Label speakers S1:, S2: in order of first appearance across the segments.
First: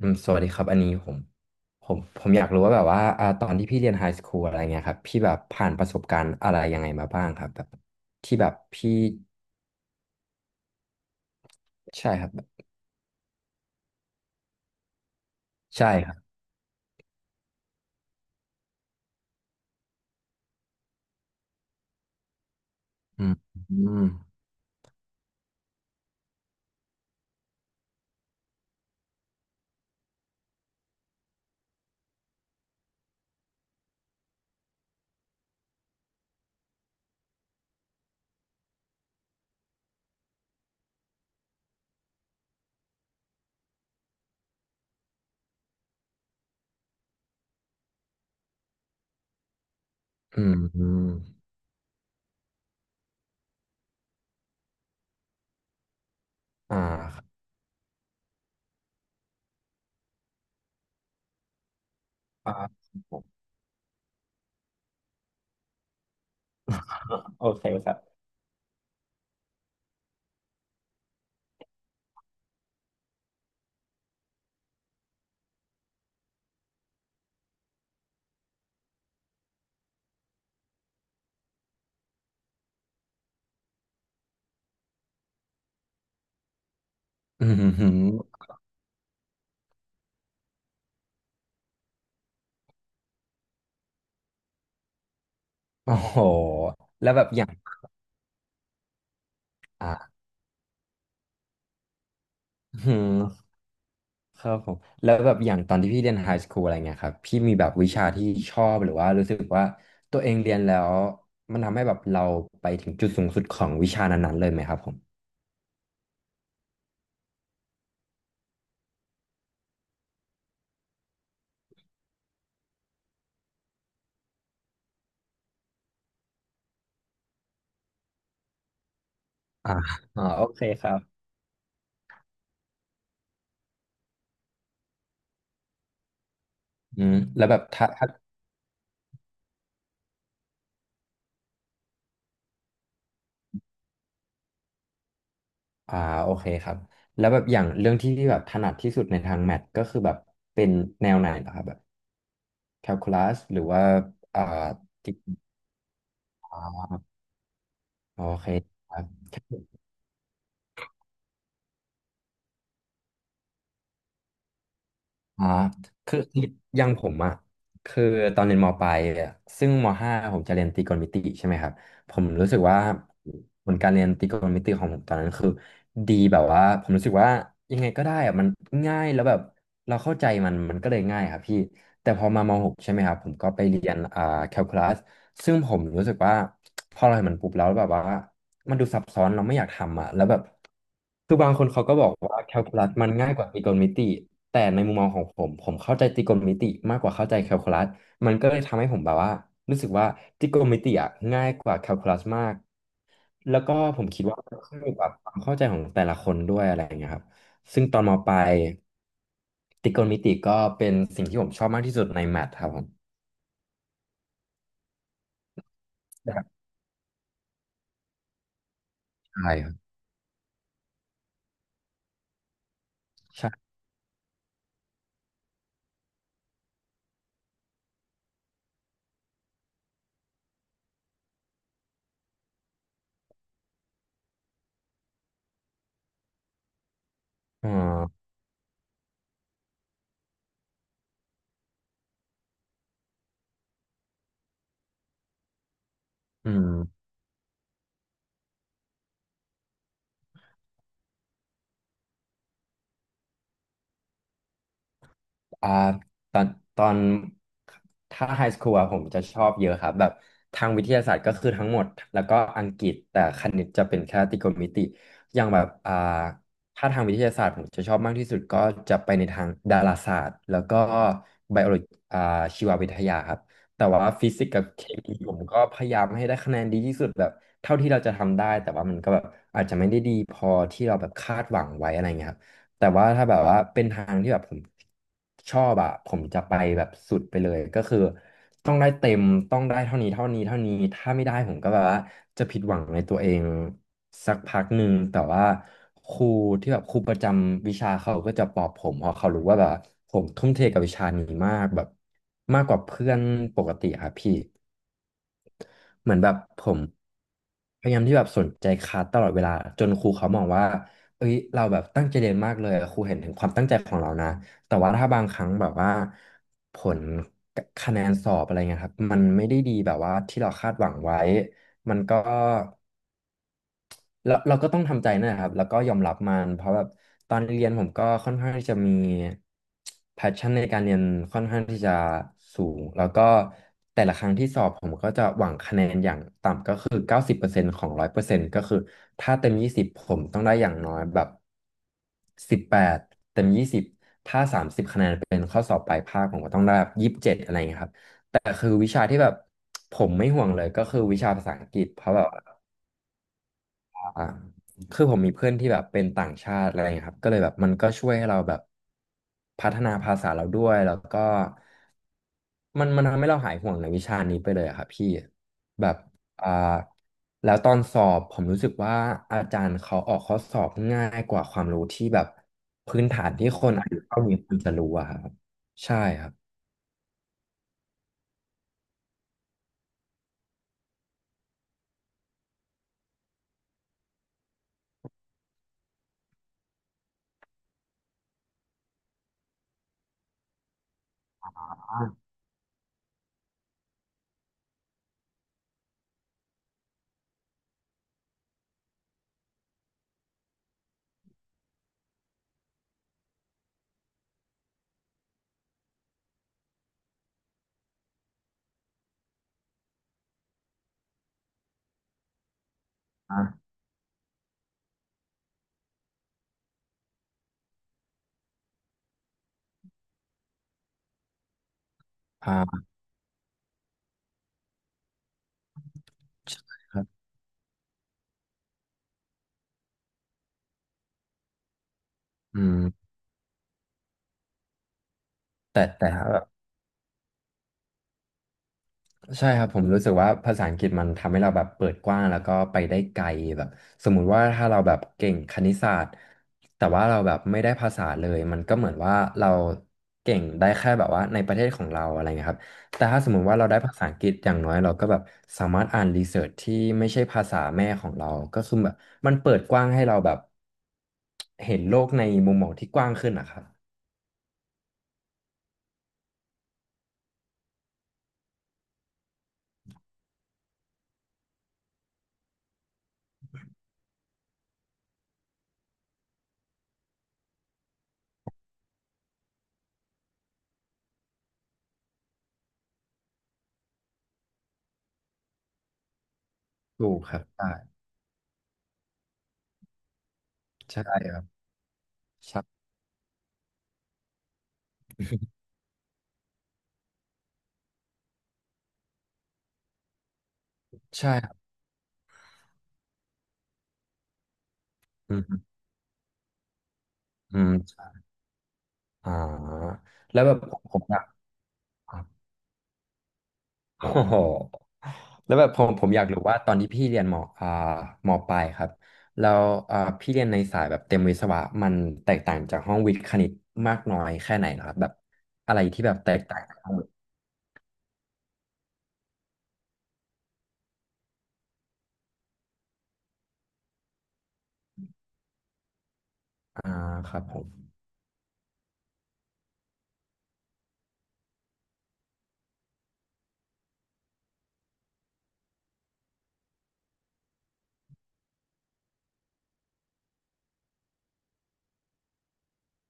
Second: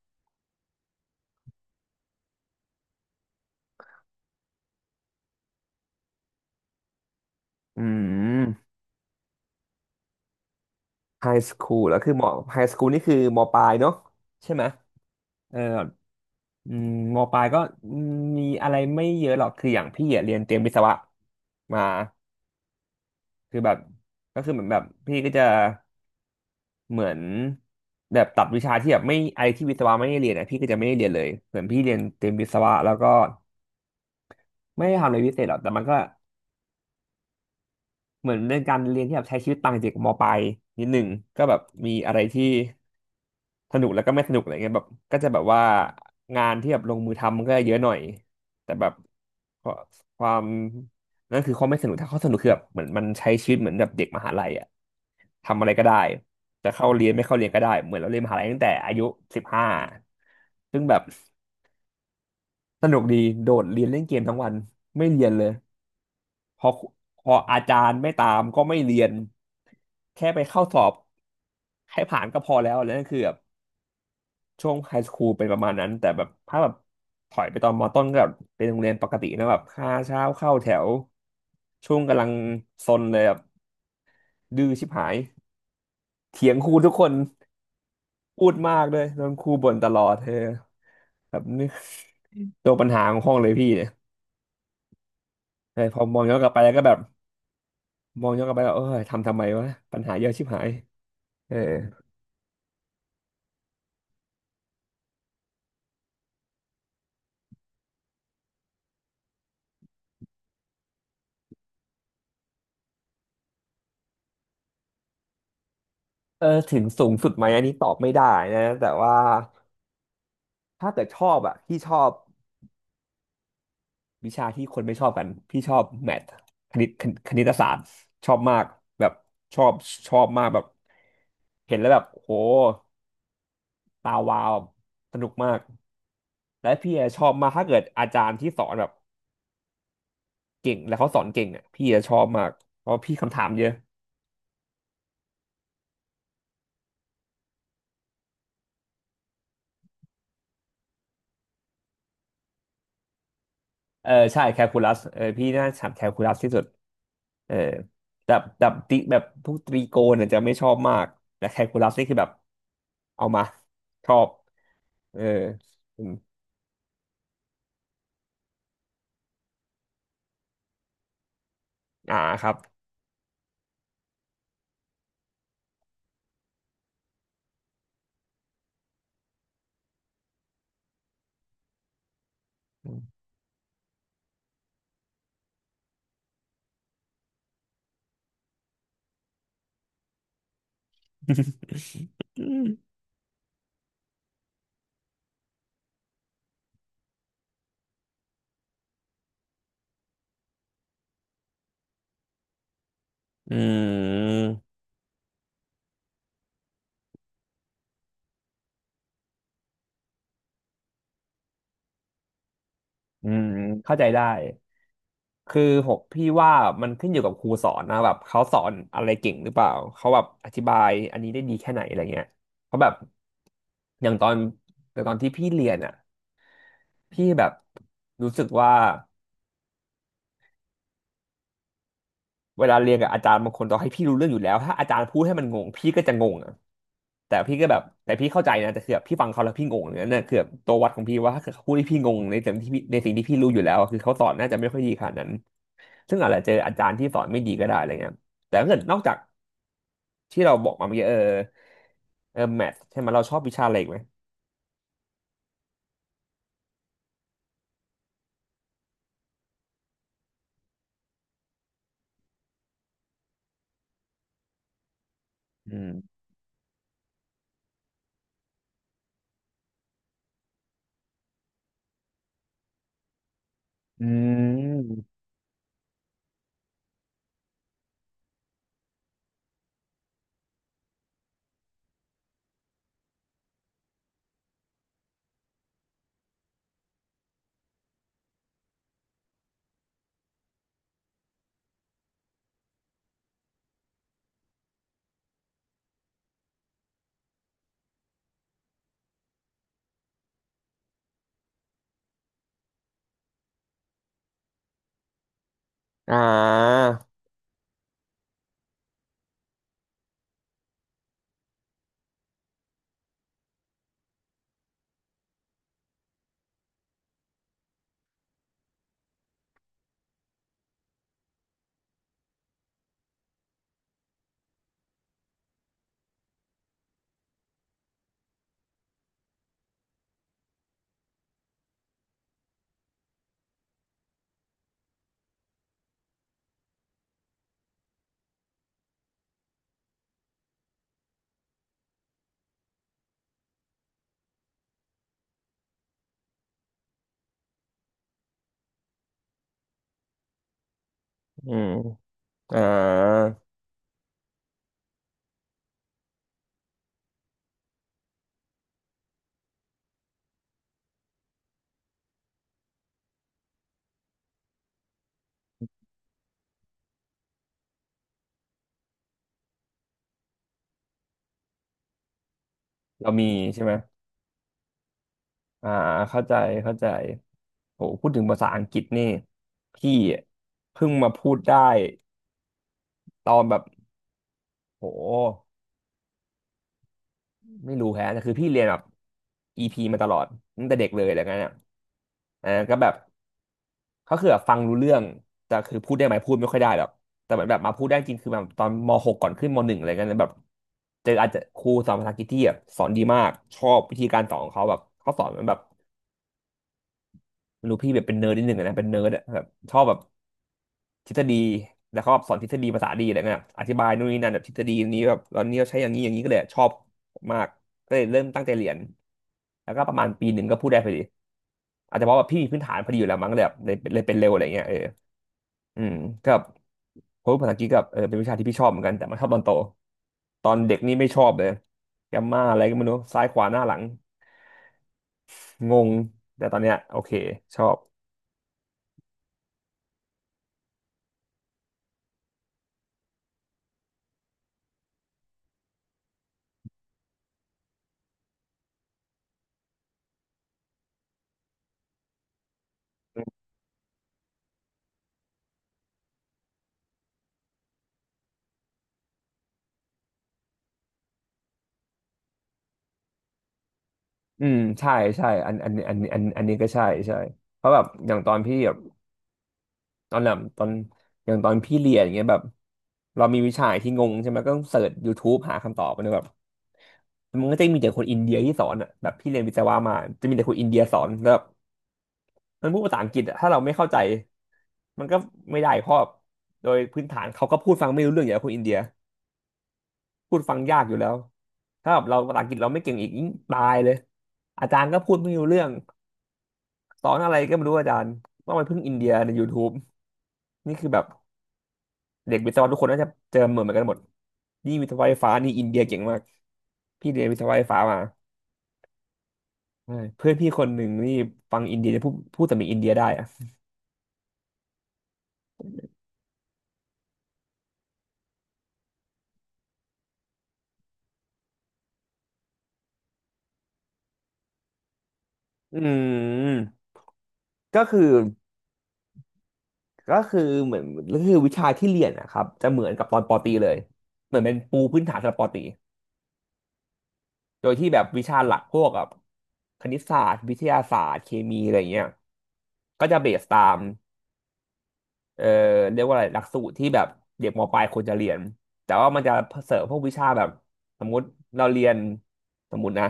S1: สวัสดีครับอันนี้ผมอยากรู้ว่าแบบว่าตอนที่พี่เรียนไฮสคูลอะไรเงี้ยครับพี่แบบผ่านประสบการณ์อะไรยังไงมาบ้างครับแบบ
S2: อื
S1: ที่แบบ
S2: ม
S1: พี่
S2: ไฮสคูลแล้ว
S1: ใช่
S2: คือม
S1: ค
S2: อ
S1: รับ
S2: ไฮสคูลนี่คือมอปลายเนาะใช่ไหมเออ
S1: ใช่ครับ
S2: อืมมอปลายก็มีอะไรไม่เยอะหรอกคืออย่างพี่อะเรียนเตรียมวิศวะมา
S1: อืม
S2: คือแบ
S1: อื
S2: บ
S1: ม
S2: ก็คือเหมือนแบบพี่ก็จะเหมือนแบบตัดวิชาที่แบบไม่ไอที่วิศวะไม่ได้เรียนอะพี่ก็จะไม่ได้เรียนเลยเหมือนพี่เรียนเตรียมวิศวะแล้วก็ไม่ได้ทำอะไรพิเศษหรอกแต่มันก็เหมือนเป็นการเรียนที่แบบใช้ชีวิตต่างจากมอปลายนิดหนึ่งก็แบบมีอะไรที่ สนุกแล้วก็ไม่สนุกอะไรเงี้ยแบบก็จะแบบว่างานที่แบบลงมือทำมันก็เยอะหน่อยแต่แบบความ
S1: อืมอืม
S2: นั่นคือความไม่สนุกถ้าเขาสนุกคือแบบเหมือนมันใช้ชีวิตเหมือนแบบเด็กมหาลัยอะทำอะไรก็ได้จะ
S1: อ่า
S2: เข้าเรียน
S1: ค
S2: ไม่
S1: รั
S2: เข้า
S1: บ
S2: เรียนก็ได้เหมือนเราเรียนมหาลัยตั้งแต่อายุสิบห้าซึ่งแบบ
S1: อ่
S2: ส
S1: า
S2: นุกดีโดดเรียนเล่นเกมทั้งวันไม่เรียนเลยพอพอ
S1: โอ
S2: อา
S1: เค
S2: จา
S1: ค
S2: ร
S1: รับ
S2: ย์ไม่ตามก็ไม่เรียนแค่ไปเข้าสอบให้ผ่านก็พอแล้วแล้วนั่นคือแบบ ช่วงไฮสคูลเป็นประมาณนั้นแต่แบบถอยไปตอนมต้นก็แบบเป็นโรงเรียนปกตินะแบบห้าเช้าเข้าแถวช่วงกำลังซนเลยแบบดื้อชิบหายเถียงครูทุกคน
S1: อืมอหืม
S2: พูดมากด้วยโดนครูบ่นตลอดเธอแบบนี่ ตัวปัญหาของห้องเลยพี่เนี่ยเออ
S1: โอ้
S2: พอ
S1: โห
S2: มองย้อนกลับไปแล้วก็แบบ
S1: แล้วแบบอย่าง
S2: มองย้อนกลับไปแล้วเออทำไมวะปัญหา
S1: อ่า
S2: เยอะชิบหายเออ
S1: ครับผมแล้วแบบอย่างตอนที่พี่เรียนไฮสคูลอะไรเงี้ยครับพี่มีแบบวิชาที่ชอบหรือว่ารู้สึกว่าตัวเองเรียนแล้วมันทำให้แบบเราไปถึงจุดสูงสุดของวิชานั้นๆเลยไหมครับผม
S2: เออถึงสูงสุดไหมอันนี้ตอบไม่ได้นะแต่ว่าถ้าเกิดชอบอ่ะพี่ชอบ วิชาที่คนไม่ชอบกันพี่ชอบแมทคณิตศาสตร์ชอบมากแบบชอ
S1: อ่า
S2: บชอ
S1: อ่า
S2: บ
S1: โอ
S2: มากแบ
S1: เค
S2: บ
S1: ครับ
S2: เห็นแล้วแบบโหตาวาวสนุกมากและพี่อะชอบ
S1: แล้ว
S2: มาก
S1: แบบ
S2: ถ้าเกิด
S1: ถ้า
S2: อา
S1: ถ้า
S2: จารย์ที่สอนแบบเก่งแล้วเขาสอนเก่งอ่ะพี่จะชอบมากเพราะพี่คำถามเยอะ
S1: อ่าโอเคครับแล้วแบบอย่างเรื่องที่พี่แบบถนัดที่สุดในทางแมทก็คือแบบเป็นแนวไหนเหรอครับแบบแคลคูลัสหรือว่า
S2: เออใช่
S1: อ่า
S2: แคลคูลัส
S1: ติ
S2: เออพี่น่าจะถามแคลคูลัสที่
S1: อ๋
S2: สุด
S1: อ
S2: เออ
S1: โอ
S2: แบบ
S1: เค
S2: แบบ
S1: ค
S2: ติ
S1: รั
S2: แบบ
S1: บ
S2: พวกตรีโกณเนี่ยจะไม่ชอบมากแต่แคลคูลัสนี่คือแบบเอามาชอบเออ
S1: อ๋อคืออยังผมอ่ะคือตอนเรียนมปลายอะซึ่งมห้าผมจะเรียนตรีโกณมิติใช่ไหมครับผ
S2: อ่า
S1: ม
S2: ค
S1: รู้
S2: รับ
S1: สึกว่าผลการเรียนตรีโกณมิติของผมตอนนั้นคือดีแบบว่าผมรู้สึกว่ายังไงก็ได้อะมันง่ายแล้วแบบ เราเข้าใจมันมันก็เลยง่ายครับพี่แต่พอมาม .6
S2: อื
S1: ใช่ไห
S2: ม
S1: มครับผมก็ไปเรียนแคลคูลัสซึ่งผมรู้สึกว่าพอเราเห็นมันปุ๊บแล้วแบบว่ามันดูซับซ้อนเราไม่อยากทำอ่ะแล้วแบบคือบางคนเขาก็บอกว่าแคลคู ลัสมันง่ายกว่าตรีโกณมิติแต่ในมุมมองของผมผมเข้าใจตรีโกณมิติมากกว่าเข้าใจแคลคูลัสมันก็เลยทำให้ผมแบบว่ารู้สึกว่าตรีโกณมิติอ่ะง่ายกว่าแคลคูลัสมาก
S2: อื
S1: แล้วก็ผมคิดว่า
S2: ม
S1: ขึ้นอยู่กับความเข้าใจของแต่ละคนด้วยอะไรอย่างเงี้ยครับซึ่งตอนมปลายตริโกณมิติก็เป็นสิ่งที่ผมชอบมากที่สุดในแมทครับผม
S2: เข้าใจได้ คือผมพี่
S1: ครั
S2: ว่า
S1: บ
S2: มันขึ้นอยู่กับครูสอนนะแบบเขาสอนอะไรเก่งหรื
S1: ใช่
S2: อเป
S1: ค
S2: ล่า
S1: รับ
S2: เขาแบบอธิบายอันนี้ได้ดีแค่ไหนอะไรเงี้ยเพราะแบบ
S1: ใช่
S2: อย่างตอนแต่ตอนที่พี่เรียนอ่ะพี่แบบรู้สึกว่า เวลาเรียนกับอาจารย์บางคนต่อให้พี่รู้เรื่องอยู่แล้วถ้าอาจารย์พูดให้มันงงพี่ก็จะงงอะแต่พี่ก็
S1: อ่
S2: แบบแต่
S1: า
S2: พี่เข้าใจนะแต่คือแบบพี่ฟังเขาแล้วพี่งงเนี่ยนั่นคือแบบตัววัดของพี่ว่าถ้าเกิดเขาพูดให้พี่งงในสิ่งที่พี่รู้อยู่แล้วอะคือเขาสอนน่าจะไม่ค่อยดีขนาดนั้นซึ่งอาจจะ
S1: อื
S2: เจออาจารย์
S1: ม
S2: ที่สอนไม่ดีก็ได้อะไรเงี้ยแต่ถ้าเกิดนอกจากที่เราบอกมาเมื่อกี้เออเออแมทใช่ไหมเราชอบวิชาอะไรอีกไหม
S1: อ่าตอนตอนถ้าไฮสคูลอะผมจะชอบเยอะครับแบบทางวิทยาศาสตร์ก็คือทั้งหมดแล้วก็อังกฤษแต่คณิตจะเป็นแค่ตรโกณมิติอย่างแบบ
S2: อืม
S1: ถ้าทางวิทยาศาสตร์ผมจะชอบมากที่สุดก็จะไปในทางดาราศาสตร์แล้วก็ไบโอโลจอ่าชีววิทยาครับแต่
S2: อื
S1: ว่าฟิสิกส์กับเค
S2: ม
S1: มีผมก็พยายามให้ได้คะแนนดีที่สุดแบบเท่าที่เราจะทำได้แต่ว่ามันก็แบบอาจจะไม่ได้ดีพอที่เราแบบคาดหวังไว้อะไรเงี้ยครับ แต่ว่าถ้าแบบว่าเป็นทางที่แบบผมชอบอะผมจะไปแบบสุดไปเลยก็คือต้องได้เต็มต้องได้เท่านี้เท่านี้เท่านี้ถ้าไม่ได้ผมก็แบบว่าจะผิดหวังในตัวเองสักพักหนึ่งแต่ว่าครูที่แบบครูประจำวิชาเขาก็จะปลอบผมเพราะเขารู้ว่าแบบผมทุ่มเทกับวิชานี้มากแบบมากกว่าเพื่อนปกติครับพี่ เห
S2: อ่
S1: มือนแบบผม
S2: า
S1: พยายามที่แบบสนใจคลาสตลอดเวลาจนครูเขามองว่าเอ้ยเราแบบตั้งใจเรียนมากเลยครูเห็นถึงความตั้งใจของเรานะแต่ว่าถ้าบางครั้งแบบว่าผลคะแนนสอบอะไรเงี้ยครับมันไม่ได้ดีแบบว่าที่เราคาดหวังไว้มันก็ เราก็ต้องทำใจนนแหละครับแล้วก็ยอมรับมันเพราะแบบตอนเรียนผมก็ค่อนข้างที่จะมี passion ในการเรียนค่อนข้างที่จะสูงแล้วก็แต่ละครั้งที่สอบผมก็จะหวังคะแนนอย่างต่ำก็คือ90%ของ100%ก็คือถ้าเต็มยี่สิบผมต้องได้อย่างน้อยแบบ18เต็มยี่สิบเป็นข้อสอบปลายภาคผมก็ต้องได้แบบ27อะไรอย่างเงี้ยครับแต่คือวิชาที่แบบผมไม่ห่วงเลยก็คือวิชาภา
S2: อื
S1: ษาอั
S2: ม
S1: งกฤษเพราะแบบ
S2: อ่า
S1: อ่าคือผมมีเพื่อนที่แบบเป็นต่างชาติอะไรอย่างเงี้ยครับก็เลยแบบมันก็ช่วยให้เราแบบพัฒนาภาษาเราด้วยแล้วก็มันทำให้เราหายห่วงในวิชานี้ไปเลยอะครับพี่แบบอ่าแล้วตอนสอบผมรู้สึกว่าอาจารย์เขาออกข้อสอบง่ายกว่าความรู้ที่แบบพื้น
S2: เรา
S1: ฐา
S2: มี
S1: นที่
S2: ใช่
S1: ค
S2: ไหม
S1: นอายุเท่านี้ควรจะรู้อะครับ
S2: อ่า
S1: ใช่
S2: เข้า
S1: ครั
S2: ใจ
S1: บ
S2: เข้าใจโหพูดถึงภาษาอังกฤษนี่พี่เพิ่งมาพูดได้ตอนแบบโหไม่รู้แฮะแต่คือพี่เรียนแบบอีพีมาตลอดตั้งแต่เด็กเลยอะไรเงี้ยเนี่ยอ่าก็แบบก็คือแบบฟังรู้เรื่องแต่คือพูดได้ไหมพูดไม่ค่อยได้หรอกแต่เหมือนแบบมาพูดได้จริงคือแบบตอนม .6 ก่อนขึ้นม .1 อะไรเงี้ยแบบเจออาจจะครูสอนภาษาอังกฤษที่แบบสอนดีมากชอบวิธีการสอนของเขาแบบเขาสอนเหมือนแบบ ไม่รู้พี่แบบเป็นเนิร์ดนิดหนึ่งอะนะเป็นเนิร์ดอะแบบชอบแบบทฤษฎีแล้วเขาแบบสอนทฤษฎีภาษาดีอะไรเงี้ยอ
S1: อ่า
S2: ธิบายนู่นนี่นั่นแบบทฤษฎีนี้แบบตอนนี้เราใช้อย่างนี้อย่างนี้ก็เลยชอบมากก็เลยเริ่มตั้งใจเรียนแล้วก็ประมาณปีหนึ่งก็พูดได้พอดีอาจจะเพราะว่าพี่มี
S1: อ่
S2: พื้นฐาน
S1: า
S2: พอดีอยู่แล้วมั้งเลยแบบเลยเป็นเร็วอะไรเงี้ยเอออืมก็
S1: ครับ
S2: เพราะว่าภาษาอังกฤษกับเออเป็นวิชาที่พี่ชอบเหมือนกันแต่มาชอบตอนโตตอนเด็กนี่ไม่ชอบเลยแกมมาอะ
S1: อื
S2: ไรก็ไม่รู้
S1: ม
S2: ซ้ายขวาหน้าหลังง
S1: แต่
S2: ง
S1: แต่
S2: แต่ตอนเนี้ยโอเคชอบ
S1: ใช่ครับผมรู้สึกว่าภาษาอังกฤษมันทำให้เราแบบเปิดกว้างแล้วก็ไปได้ไกลแบบสมมุติว่าถ้าเราแบบเก่งคณิตศาสตร์แต่ว่าเราแบบไม่ได้ภาษาเลยมันก็เหมือนว่าเราเก่งได้แค่แบบว่าในประเทศของเราอะไรเงี้ยครับแต่ถ้าสมมุติว่าเราได้ภาษาอังกฤษอย่างน้อยเราก็แบบสามารถอ่านรีเสิร์ชที่ไม่ใช่ภาษาแม่ของเราก็คือแบบมันเปิดกว้างให้เราแบบเห็นโลกในมุมมองที่กว้างขึ้นนะครับ
S2: อืมใช่ใช่อันนี้ก็ใช่ใช่เพราะแบบอย่างตอนแบบตอนอย่างตอนพี่เรียนอย่างเงี้ยแบบเรามีวิชาที่งงใช่ไหมก็ต้องเสิร์ช YouTube หาคำตอบมัแบบมันก็จะมีแต่คนอินเดียที่สอนอ่ะแบบพี่เรียนวิศวะมาจะมีแต่คนอินเดียสอนแล้วแบบมันพูดภาษาอังกฤษอะถ้าเราไม่เข้าใจมันก็ไม่ได้เพราะโดยพื้น
S1: ถูก
S2: ฐาน
S1: ครับ
S2: เขาก็พู
S1: ใช่
S2: ดฟังไม่รู้เรื่องอย่างคนอินเดียพูดฟังยากอยู่
S1: ใช่
S2: แล้
S1: ค
S2: ว
S1: รับ
S2: ถ้าแบบเราภาษาอังกฤษเรา
S1: ใช่
S2: ไม่เก่งอีกยิ่งตายเลยอาจารย์ก็พูดไม่รู้เรื่อง สอนอะไรก็ไม่รู้อาจารย์ว่ามันเพิ่งอินเดียใน YouTube นี่คือแบบ
S1: ใช่ครับ
S2: เด็กวิศวะทุกคนน่าจะเจอเหมือนกันหมด นี่วิศวะไฟฟ้า
S1: อื
S2: นี่
S1: ม
S2: อินเดียเก่งมาก พี่เรียนวิศวะ
S1: อื
S2: ไฟ
S1: ม
S2: ฟ้ามา
S1: อ่
S2: ใช่
S1: า
S2: เพื่อน
S1: แล้ว
S2: พี่
S1: แบบ
S2: คน
S1: ผ
S2: ห
S1: ม
S2: นึ่ง
S1: ผม
S2: นี่
S1: อยาก
S2: ฟังอินเดียจะพู
S1: ค
S2: ด
S1: รั
S2: พู
S1: บ
S2: ดสำเนียงอินเดียได้อะ
S1: โอ้โห แล้วแบบผมอยากรู้ว่าตอนที่พี่เรียนอ่ามปลายครับแล้วพี่เรียนในสายแบบเต็มวิศวะมันแตกต่างจากห้องวิทย์คณิตมากน้อยแค่ไหนเหรอครับแบบอะ
S2: อื
S1: ไรที่แบบแตกต่างจากห้อ
S2: ม
S1: งวิทย์
S2: ก็คือก็คือเหมือนก็คือวิชาที่เรียนนะครับจะเหมือนกับตอนปอตรีเลยเหมือนเป็นปูพื้นฐานสำหรับปอตรี
S1: อ่าครับผ
S2: โด
S1: ม
S2: ยที่แบบวิชาหลักพวกแบบคณิตศาสตร์วิทยาศาสตร์เคมีอะไรเงี้ยก็จะเบสตาม เอ่อเรียกว่าอะไรหลักสูตรที่แบบเด็กมปลายควรจะเรียนแต่ว่ามันจะเสริมพวกวิชาแบบสมมุติเราเรียนสมมุตินะ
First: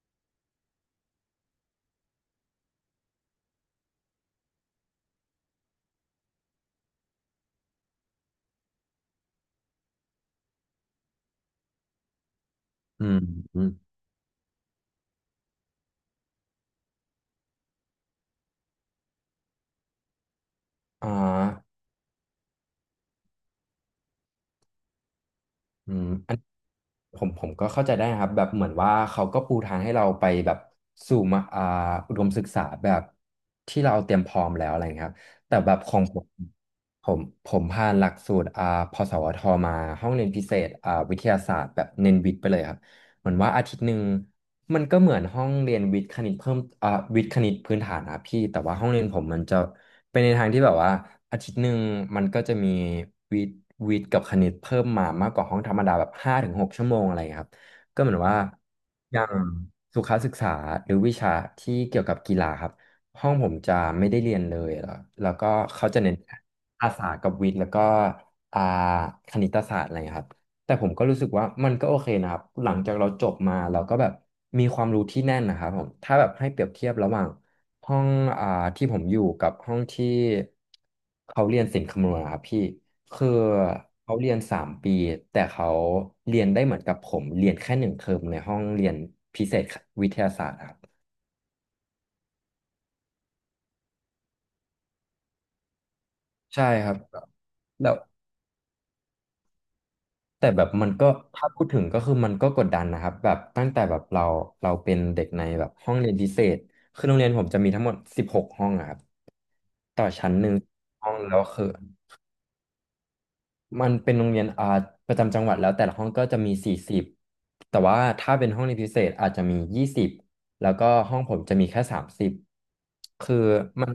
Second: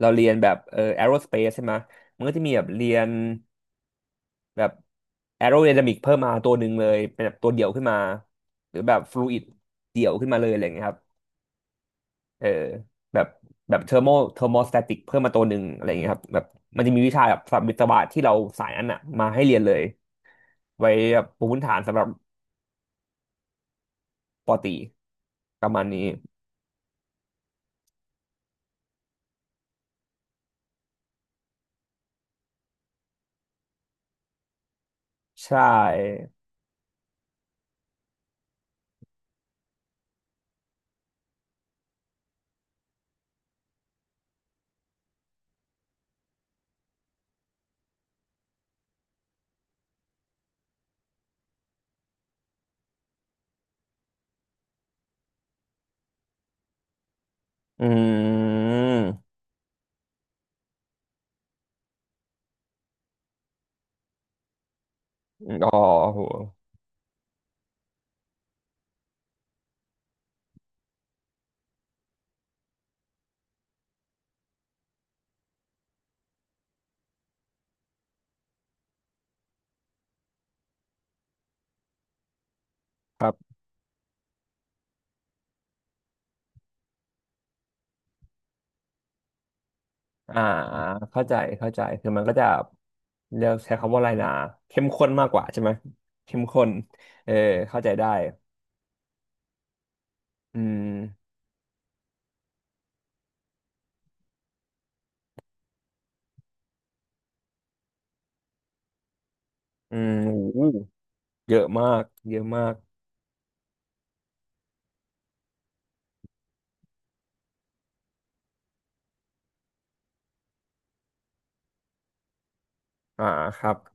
S2: เราเรียนแบบแอโรสเปซใช่ไหมมันก็จะมีแบบเรียนแบบแอโรไดนามิกเพิ่มมาตัวหนึ่งเลยเป็นแบบตัวเดี่ยวขึ้นมาหรือแบบฟลูอิดเดี่ยวขึ้นมาเลยอะไรอย่างเงี้ยครับเออ
S1: อืม
S2: แบบ
S1: อม
S2: แบบเทอร์โมเทอร์โมสแตติกเพิ่มมาตัวหนึ่งอะไรอย่างเงี้ยครับแบบมันจะมีวิชาแบบสำหรับวิศวะที่เราสายนั้นอ่ะมาให้เรียนเลยไว้
S1: อ่
S2: แบบปูพื้นฐา
S1: า
S2: นสำหรับปอตรีประมาณ
S1: อื
S2: นี้
S1: ม ผมก็เข้าใจได้นะครับแบบเหมือนว่าเขาก็ปูทางให้เราไปแบบสู่มาอุดมศึกษาแบบที่เราเตรียมพร้อมแล้วอะไรอย่างเงี้ยครับแต่
S2: ใช่
S1: แบบของผมผมผ่านหลักสูตรพสวทมาห้องเรียนพิเศษวิทยาศาสตร์แบบเน้นวิทย์ไปเลยครับเหมือนว่าอาทิตย์หนึ่งมันก็เหมือนห้องเรียนวิทย์คณิตเพิ่มวิทย์คณิตพื้นฐานนะครับพี่แต่ว่าห้องเรียนผมมันจะ ไปในทางที่แบบว่าอาทิตย์หนึ่งมันก็จะมีวิทย์วิทย์กับคณิตเพิ่มมามากกว่าห้องธรรมดาแบบ5-6 ชั่วโมงอะไรอย่างเงี้ยครับ
S2: อื
S1: ก็เหมือนว่าอย่า
S2: ม
S1: งสุขศึกษาหรือวิชาที่เกี่ยวกับกีฬาครับห้องผมจะไม่ได้เรียนเลยแล้วก็
S2: อ๋อ
S1: เขาจะเน้น
S2: โห
S1: ภาษากับวิทย์แล้วก็อ่าคณิตศาสตร์อะไรอย่างเงี้ยครับแต่ผมก็รู้สึกว่ามันก็โอเคนะครับหลังจากเราจบมาเราก็แบบมีความรู้ที่แน่นนะครับผมถ้าแบบให้เปรียบเทียบระหว่าง ห้องอ่าที่ผมอยู่กับห้องที่เขาเรียนศิลป์คำนวณอะครับพี่
S2: ค
S1: คือ
S2: รับ
S1: เขาเรียน3 ปีแต่เขาเรียนได้เหมือนกับผมเรียนแค่หนึ่งเทอมในห้องเรียนพิเศษวิทยา
S2: อ่า
S1: ศาสตร์ครับ
S2: เข้าใจเข้าใจ คือมันก็จะเรียกใช้คำว่าอะไรนะเข้มข้นมากกว่าใช่ไหมเข้มข้
S1: ใช่
S2: น
S1: ครับ
S2: เออเข้าใจ
S1: แล้ว
S2: ได้
S1: แต่
S2: อื
S1: แบบมันก็
S2: ม
S1: ถ้าพูดถึงก็คือมันก็กดดันนะครับแบบตั้งแต่แบบเราเป็นเด็กในแบบห้องเรียนพิเศษคือโรงเรียนผมจะมีทั้งหมด16ห้องอะครับ
S2: อื
S1: ต่อ
S2: ม
S1: ชั้
S2: โอ้
S1: น
S2: โห
S1: ห้องแล้ว
S2: เยอะ
S1: คือ
S2: มาก เยอะมาก
S1: มันเป็นโรงเรียนอาร์ตประจำจังหวัดแล้วแต่ละห้องก็จะมี40แต่ว่าถ้าเป็นห้องเรียนพิเศษอาจจะมี20แล้วก็ห้องผมจะมีแค่30
S2: อ่า
S1: คือ
S2: ครับ
S1: มัน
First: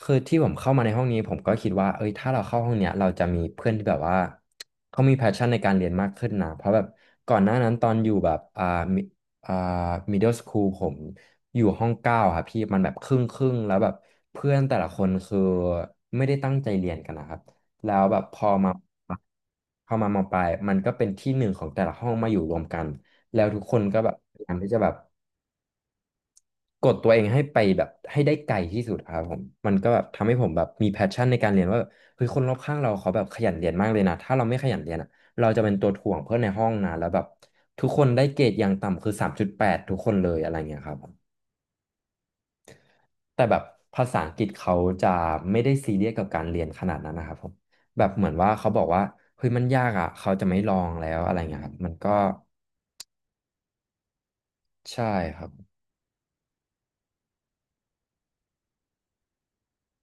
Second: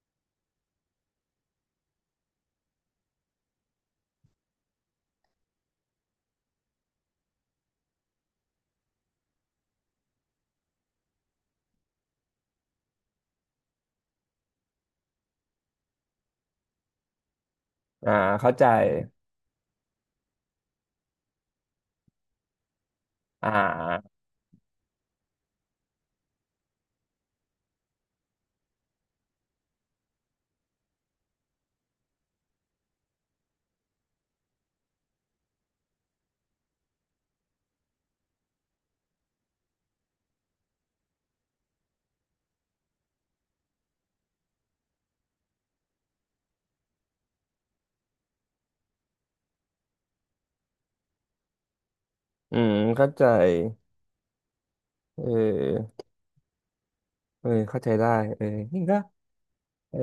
S1: คือที่ผมเข้ามาในห้องนี้ผมก็คิดว่าเอ้ยถ้าเราเข้าห้องเนี้ยเราจะมีเพื่อนที่แบบว่าเขามีแพชชั่นในการเรียนมากขึ้นนะเพราะแบบก่อนหน้านั้นตอนอยู่แบบอ่ามิอ่า middle school ผมอยู่ห้องเก้าครับพี่มันแบบครึ่งครึ่งแล้วแบบเพื่อนแต่ละคนคือไม่ได้ตั้งใจเรียนกันนะครับ แล้ว
S2: อ่า
S1: แบบพอ
S2: เข้าใจ
S1: มาพอมามองไปลายมันก็เป็นที่หนึ่งของแต่ละห้องมาอยู่รวมกันแล้
S2: อ่
S1: วทุกคนก็แบบ
S2: า
S1: พยายามที่จะแบบกดตัวเองให้ไปแบบให้ได้ไกลที่สุดครับผมมันก็แบบทำให้ผมแบบมีแพชชั่นในการเรียนว่าแบบเฮ้ยคนรอบข้างเราเขาแบบขยันเรียนมากเลยนะถ้าเราไม่ขยันเรียนอ่ะเราจะเป็นตัวถ่วงเพื่อนในห้องนะแล้วแบบทุกคนได้เกรดอย่างต่ำคือ3.8ทุกคนเลยอะไรเงี้ยครับ แต่แบบภาษาอังกฤษเขาจะไม่ได้ซีเรียสกับการเรียนขนาดนั้นนะครับผมแบบเหมือนว่าเขาบอกว่าเฮ้ยมันยากอ่ะเขาจะไม่ลองแล้วอะไรเงี้ยครับมันก็
S2: อืมเข้าใจ
S1: ใช่
S2: เอ
S1: ครับ
S2: อเออเข้าใจได้เออนี่ก็ เออ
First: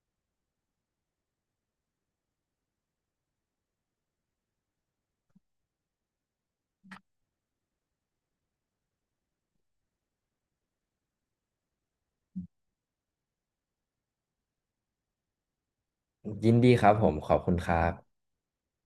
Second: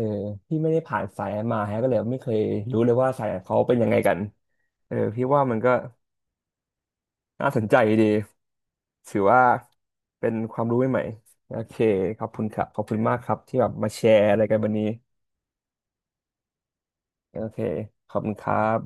S2: พี่ไม่ได้ผ่านสายนั้นมาฮะก็เลยไม่เคยรู้เลยว่าสายเขาเป็นยังไงกันเออพี่ว่ามันก็น่าสนใจดีถือว่าเป็นความรู้ใหม่ๆโอเคขอบคุณครับขอบคุณมากครับที่แบบมาแชร์อะไรกันวันนี้
S1: ยินดีครับผมขอ
S2: โอ
S1: บคุณ
S2: เค
S1: ครั
S2: ข
S1: บ
S2: อบคุณครับ